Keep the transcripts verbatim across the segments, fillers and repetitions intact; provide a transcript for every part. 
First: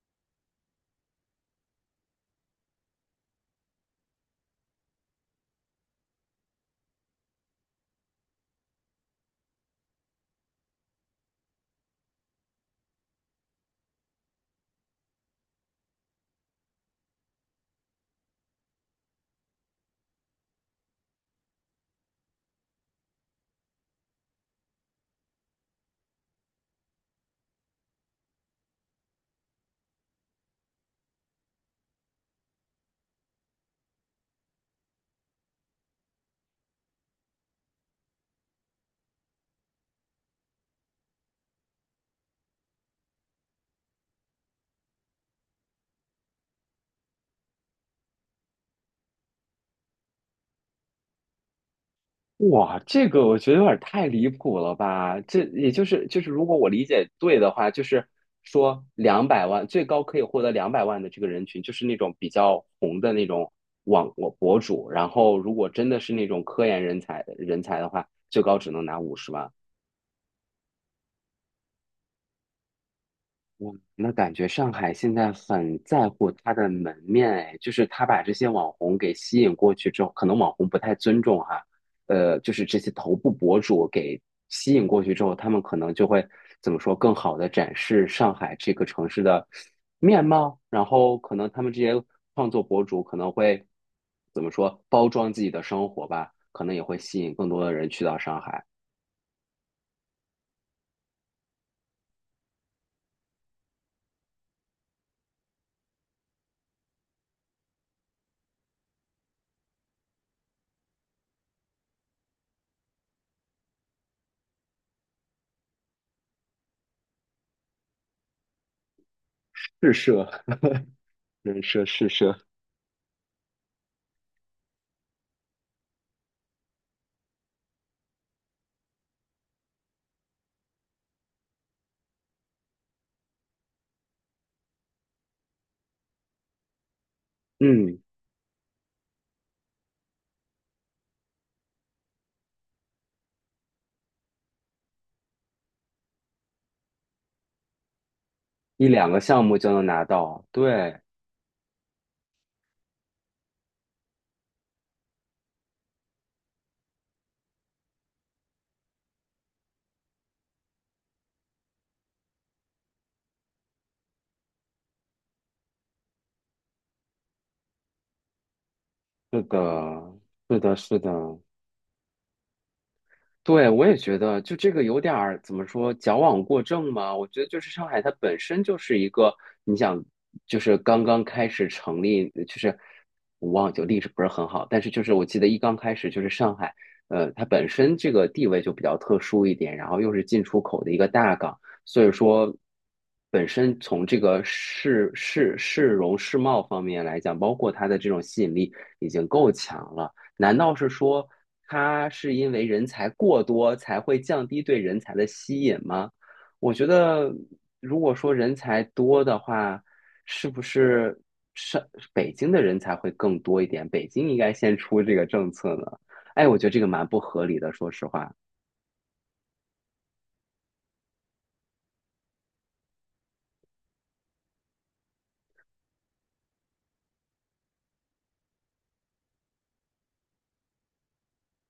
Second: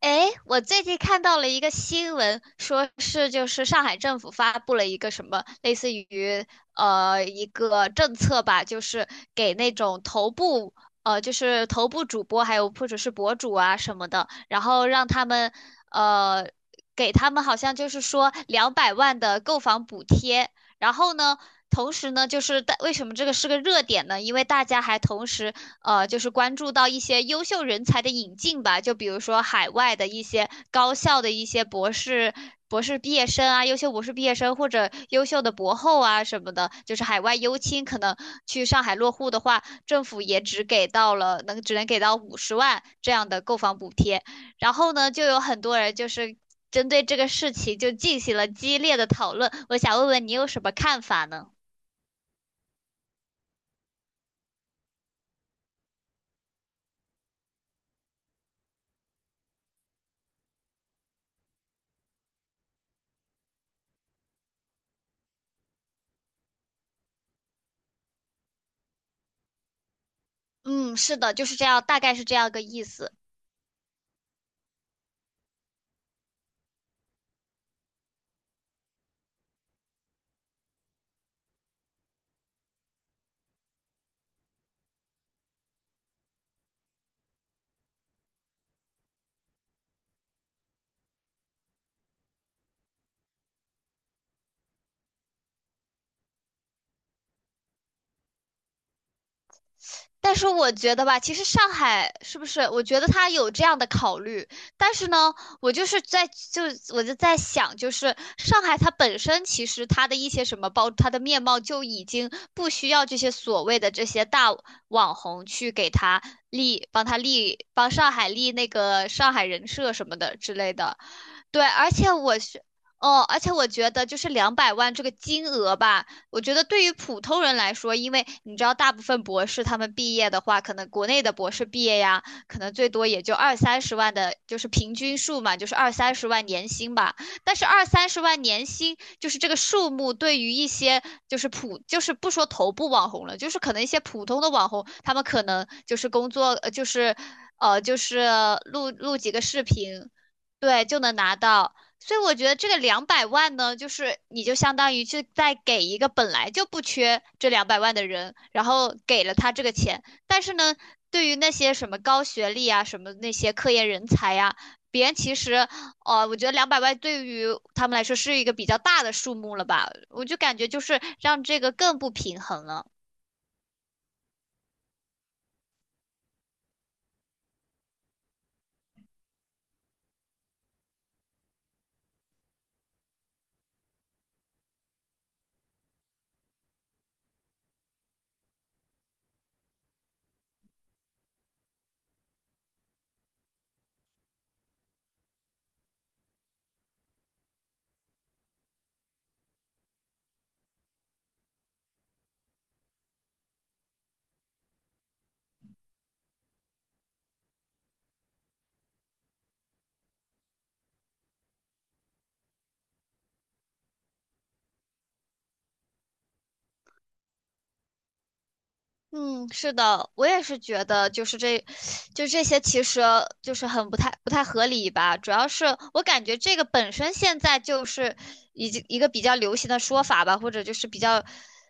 诶，我最近看到了一个新闻，说是就是上海政府发布了一个什么类似于呃一个政策吧，就是给那种头部呃就是头部主播还有或者是博主啊什么的，然后让他们呃给他们好像就是说两百万的购房补贴，然后呢。同时呢，就是大为什么这个是个热点呢？因为大家还同时呃，就是关注到一些优秀人才的引进吧，就比如说海外的一些高校的一些博士、博士毕业生啊，优秀博士毕业生或者优秀的博后啊什么的，就是海外优青，可能去上海落户的话，政府也只给到了能只能给到五十万这样的购房补贴，然后呢，就有很多人就是针对这个事情就进行了激烈的讨论，我想问问你有什么看法呢？哇，这个我觉得有点太离谱了吧？这也就是就是，如果我理解对的话，就是说两百万最高可以获得两百万的这个人群，就是那种比较红的那种网我博主。然后，如果真的是那种科研人才人才的话，最高只能拿五十万。嗯，是的，就是这样，大概是这样个意思。哇，那感觉上海现在很在乎它的门面，哎，就是他把这些网红给吸引过去之后，可能网红不太尊重哈，呃，就是这些头部博主给吸引过去之后，他们可能就会怎么说，更好的展示上海这个城市的面貌，然后可能他们这些创作博主可能会怎么说，包装自己的生活吧，可能也会吸引更多的人去到上海，但是我觉得吧，其实上海是不是？我觉得他有这样的考虑，但是呢，我就是在就我就在想，就是上海它本身其实它的一些什么包，它的面貌就已经不需要这些所谓的这些大网红去给他立，帮他立，帮上海立那个上海人是设什么奢，的之类的。人对，奢而是且奢，我是，哦，而且我觉得就是两百万这个金额吧，我觉得对于普通人来说，因为你知道，大部分博士他们毕业的话，可能国内的博士毕业呀，可能最多也就二三十万的，就是平均数嘛，就是二三十万年薪吧。但是二嗯。三十万年薪，就是这个数目，对于一些就是普，就是不说头部网红了，就是可能一些普通的网红，他们可能就是工作，呃，就是。呃，就是一录两录个几个项目视就能拿频，到。对，就对，能拿到。所以我觉得这个两百万呢，就是你就相当于是在给一个本来就不缺这两百万的人，然后给了他这个钱。但是呢，对于那些什么高学历啊，什么那些科研人才呀、别人其实，呃，我觉得两百万对于他们来说是一个比较大的数是目了吧？的，我就感是觉的，就是是的，让这个更不平衡了。对，我也觉得，就这个有点儿怎么说，矫枉过正嘛。我觉得就是上海，它本身就是一个，你想，就是刚刚开始成立，就是我忘记历史不是很好，但是就是我记得一刚开始就是上海，呃，它本身这个地位就比较特殊一点，然后又是进出口的一个大港，所以说本身从这个市市市容市貌方面来讲，包括它的这种吸引力已经够强了。难道是说它是因为人才过多才会降低对人才的吸引吗？我觉得，如果说人才多的话，是不是上北京的人才会更多一点？北京应该先出这个政策呢？哎，我觉得这个蛮不合理的，说实话。嗯，是的，我也是觉得，就是这，就这些，其实就是很不太不太合理吧。主要是我感觉这个本身现在就是已经一个比较流行的说法吧，或者就是比较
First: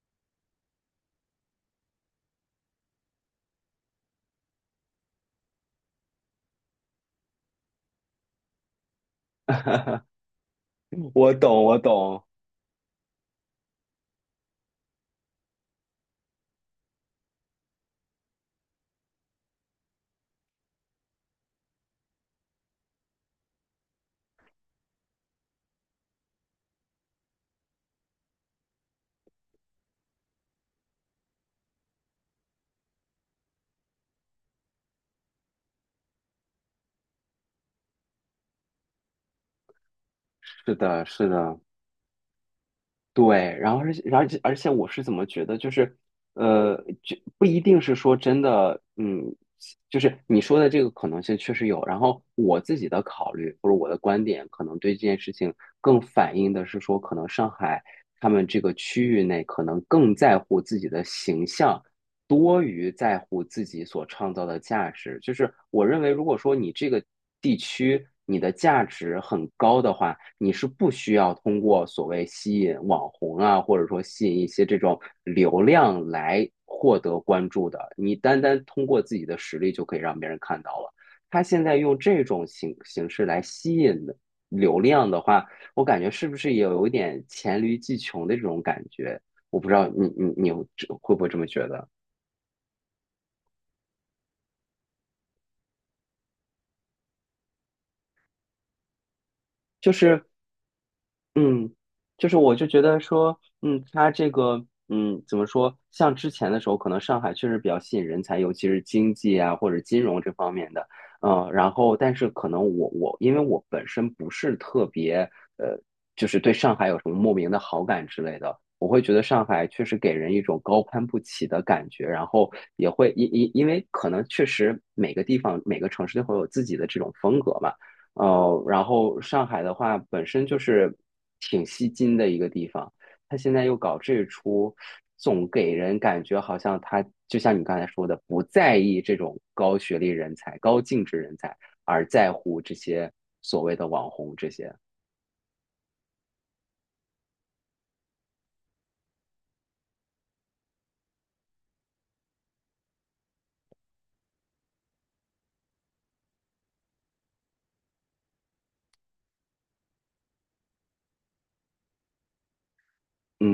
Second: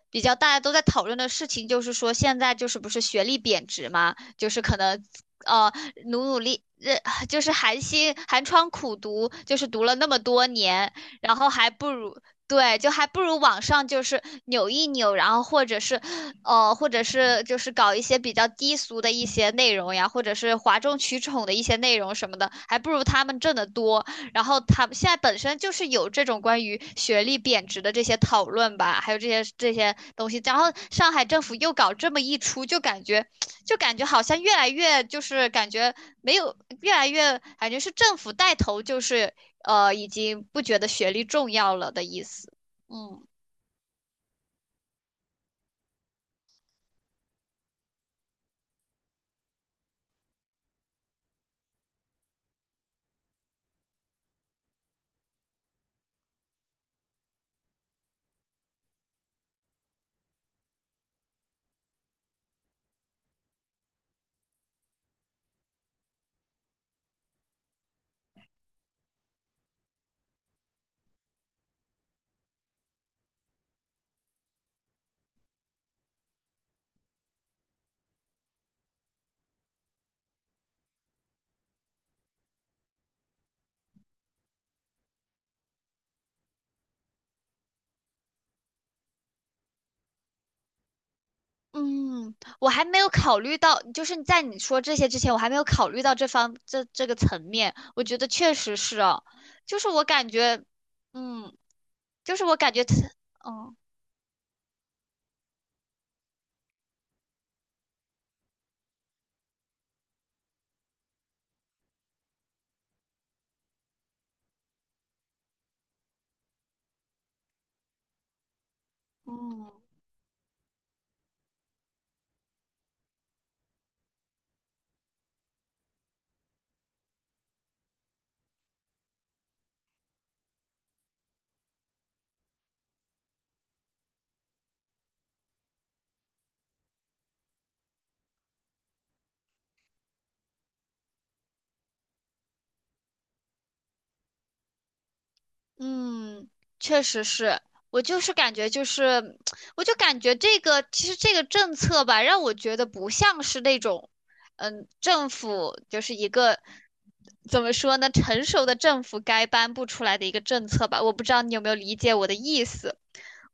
比较大家都在讨论的事情，就是说现在就是不是学历贬值嘛，就是可能呃努努力，呃就是寒心寒窗苦读，就是读了那么多年，嗯我然后懂，还我不如。懂。对，就还不如网上就是扭一扭，然后或者是，呃，或者是就是搞一些比较低俗的一些内容呀，或者是哗众取宠的一些内容什么的，还不如他们挣得多。然后他们现在本身就是有这种关于学历贬值的这些讨论吧，还有这些这些东西。然后上海政府又搞这么一出，就感觉就感觉好像越来越就是感觉没有越来越感觉是政府带头，就是呃已经不是觉得的，学历是重的。要了的意思。嗯对，然后而且，而且，而且，我是怎么觉得，就是，呃，就不一定是说真的，嗯，就是你说的这个可能性确实有。然后我自己的考虑或者我的观点，可能对这件事情更反映的是说，可能上海他们这个区域内可能更在乎自己的形象，多于在乎自己所创造的价值。就是我认为，如果说你这个地区你的价值很高的话，你是不需要通过所谓吸引网红啊，或者说吸引一些这种流量来获得关注的。你单单通过自己的实力就可以让别人看到了。他现在用这种形形式来吸引流量的话，我感觉是不是也有一点黔驴技穷的这种感觉？我不知道你你你会不会这么觉得？嗯，我还没有考虑到，就是在你说这些之前，我还没有考虑到这方这这个层面。我觉得确实是哦，就是就我是，感觉，嗯，嗯，就就是是我我就感觉觉，得说，嗯嗯，它这个，嗯，怎么说？像之前的时候，可能上海确实比较吸引人才，尤其是经济啊或者金融这方面的，嗯，然后但是可能我我因为我本身不是特别，呃，就是对上海有什么莫名的好感之类的。我会觉得上海嗯。确实给人一种高攀不起的感觉，然后也会因因因为可能确实每个地方每个城市都会有自己的这种风格嘛，呃，然后上海的话本身就是挺吸金的一个地方，他现在又搞这出，总给人感觉好像他就像你刚才说的，不在意这种高学历人才、高净值人才，而在乎这些所谓的网红这些。嗯，确实是，我就是感觉就是，我就感觉这个其实这个政策吧，让我觉得不像是那种，嗯，政府就是一个怎么说呢，成熟的政府该颁布出来的一个政策吧，我不知道你有没有理解我的意思。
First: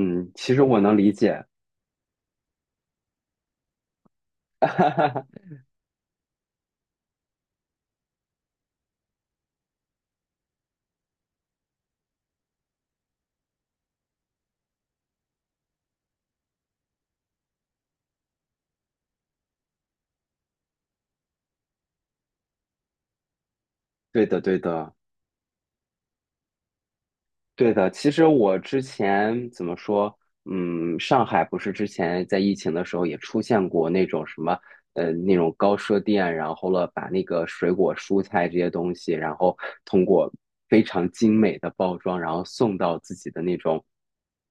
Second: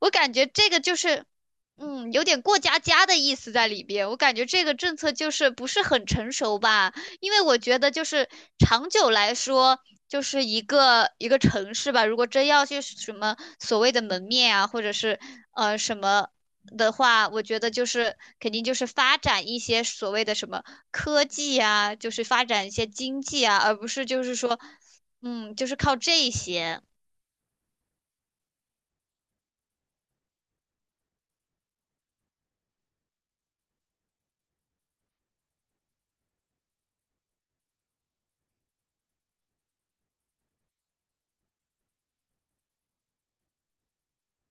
我感觉其实这我个能就理是，解。嗯，有点过家家的意思在里边。我感觉这个政策就 是不是很成熟吧，因为我觉得就是长久来说，就是一个一个城市吧，如果真要去什么所谓的门面啊，或者是呃什么的话，我觉得就是肯定就是发展一些所谓的什么科技啊，就是发展一些经济啊，而不是就对是的，对说，的。嗯，就是靠这些。对的，其实我之前怎么说，嗯，上海不是之前在疫情的时候也出现过那种什么，呃，那种高奢店，然后了把那个水果、蔬菜这些东西，然后通过非常精美的包装，然后送到自己的那种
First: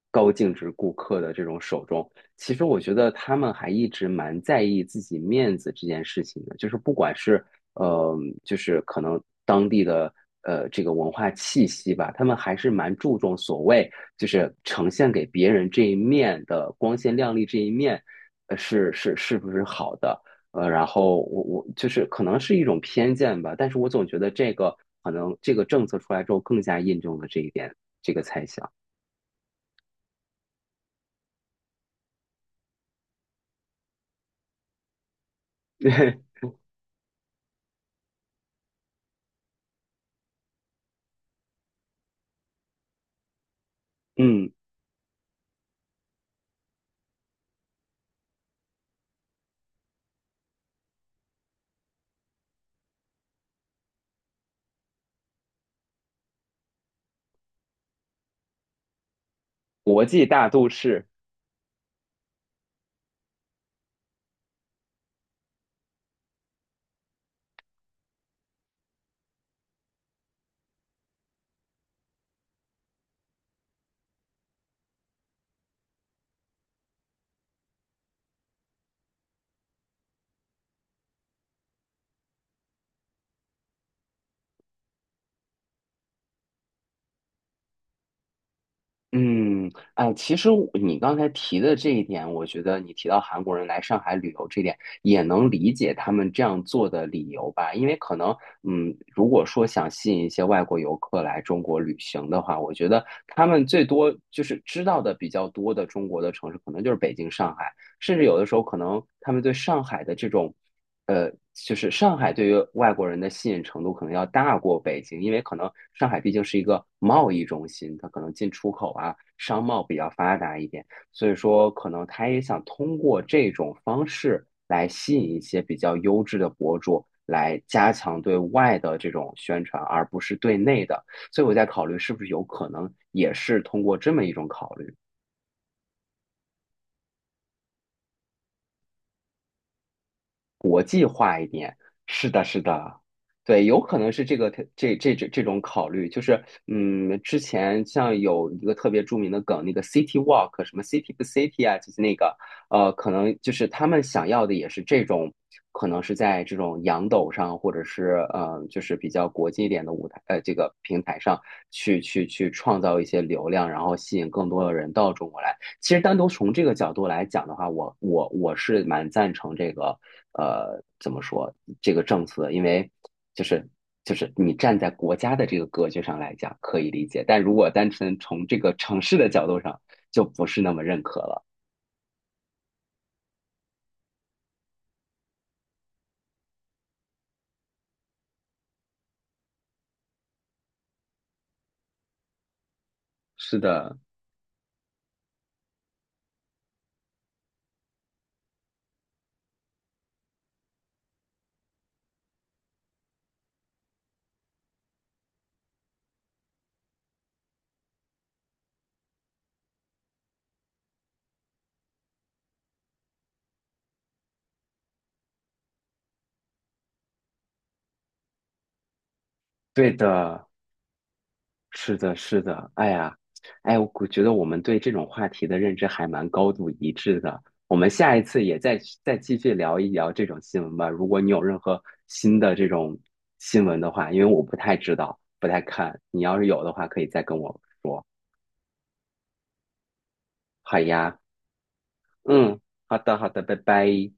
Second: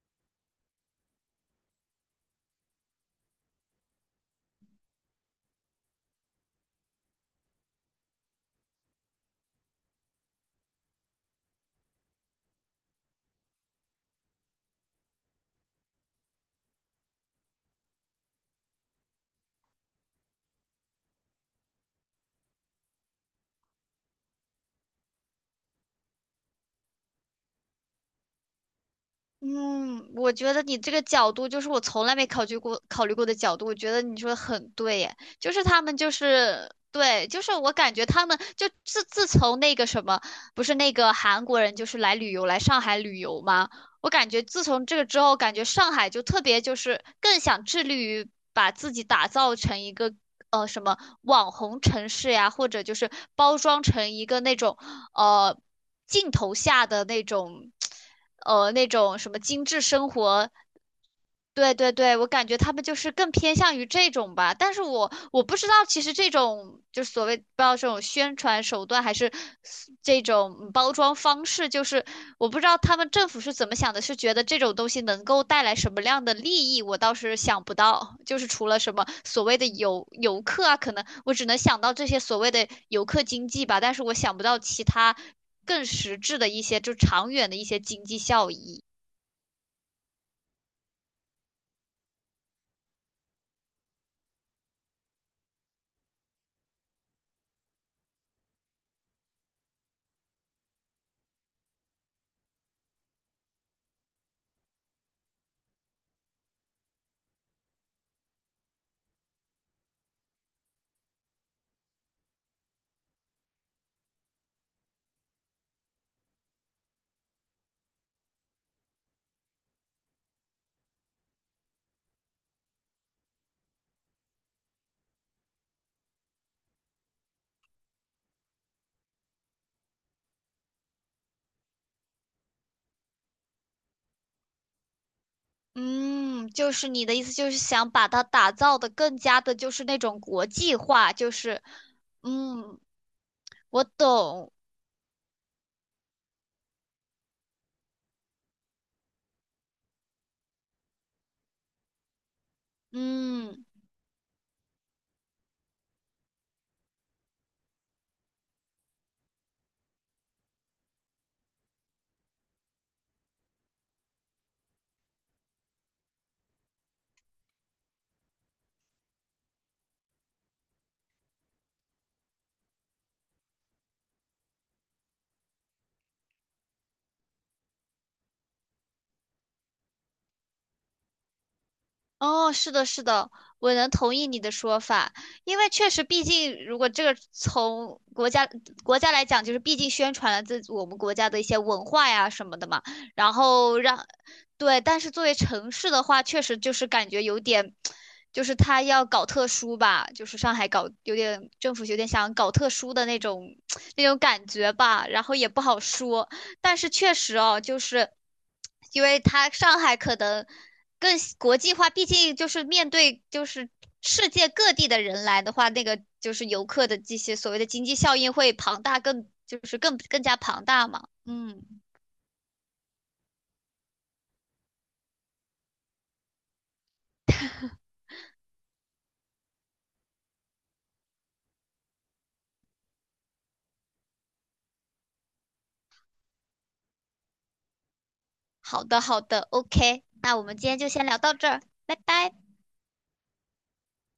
高净值顾客的这种手中。其实我觉得他们还一直蛮在意自己面子这件事情的，就是不管是呃，就是可能当地的呃这个文化气息吧，他们还是蛮注重所谓就是呈现给别人这一面的光鲜亮丽这一面，呃，是是是不是好的？呃，然后我我就是可能是一种偏见吧，但是我总觉得这个可能这个政策出来之后更加印证了这一点，这个猜想。嗯，我觉得你这个角度就是我从来没考虑过考虑过的角度，我觉得你说的很对耶，就是他们就 是对，就是我感觉他们就自自从那个什么，不是那个韩国人就是来旅游来上海旅游吗？我感觉嗯，自从这个之后，感觉上海就特别就是更想致力于把自己打造成一个呃什么网红城市呀，或者就是包装成一个那种呃镜头下的那种呃那种什么精致国生际大活。都市。对对对，我感觉他们就是更偏向于这种吧，但是我我不知道，其实这种就是所谓不知道这种宣传手段还是这种包装方式，就是我不知道他们政府是怎么想的，是觉得这种东西能够带来什么样的利益，我倒是想不到，就是除了什么所谓的游游客啊，可能我只能想到这些所谓的游客经济吧，但是我想不到其他更实质的一些就长远的一些经济效益。嗯，哎，其实我你刚才提的这一点，我觉得你提到韩国人来上海旅游这点，也能理解他们这样做的理由吧？因为可能，嗯，如果说想吸引一些外国游客来中国旅行的话，我觉得他们最多就是知道的比较多的中国的城市，可能就是北京、上海，甚至有的时候可能他们对上海的这种。呃，就是上海对于外国人的吸引程度可能要大过北京，因为可能上海毕竟是一个贸易中心，它可能进出口啊、商贸比较发达一点，所以说可能他也想通过这种方式来吸引一些比较优质的博主，来加强对外的这种宣传，而不是对内的。所以我在考虑是不是有可能也是通过这么一种考虑。嗯，就是你的意思就是想把它打造的更加的，就是那种国际化，就是，是的，是嗯，的，对，有我可能是这个懂，这这这这种考虑，就是嗯，之前像有一个特别著名的梗，那个 City Walk，什么 City 不 City 啊，就是那个呃，可能就嗯。是他们想要的也是这种，可能是在这种洋抖上，或者是呃，就是比较国际一点的舞台，呃，这个平台上去去去创造一些流量，然后吸引更多的人到中国来。其实单独从这个角度来讲的话，我我我是蛮赞成这个呃怎么说这个政策因为就是就是你站在国家的这个格局上来讲可以理解，但如果单纯从这个城市的角度上，就不是那么认可了。哦，是的，是的，我能同意你的说法，因为确实，毕竟如果这个从国家国家来讲，就是毕竟宣传了自我们国家的一些文化呀什么的嘛，然是后的，让，对，但是作为城市的话，确实就是感觉有点，就是他要搞特殊吧，就是上海搞有点政府有点想搞特殊的那种 那种感觉吧，然后也不好说，但是确实哦，就是因为他上海可能。更国际化，毕竟就是面对就是世界各地的人来的话，那个就是游客的这些所谓的经济效应会庞大更，就是对更更加的。庞大嘛。嗯，是的，是的，哎呀，哎，我估觉得我们对这种话题的认知还蛮高度一致的。我们下一次也再去再继续聊一聊这种新闻吧。如果你有任何新的这种新闻的话，因为我不太知道，不太看，你要是有的话，可以再跟我说。好的好的，OK，那我们今好天就先呀，聊到这儿，拜拜。嗯，好的，好的，拜拜。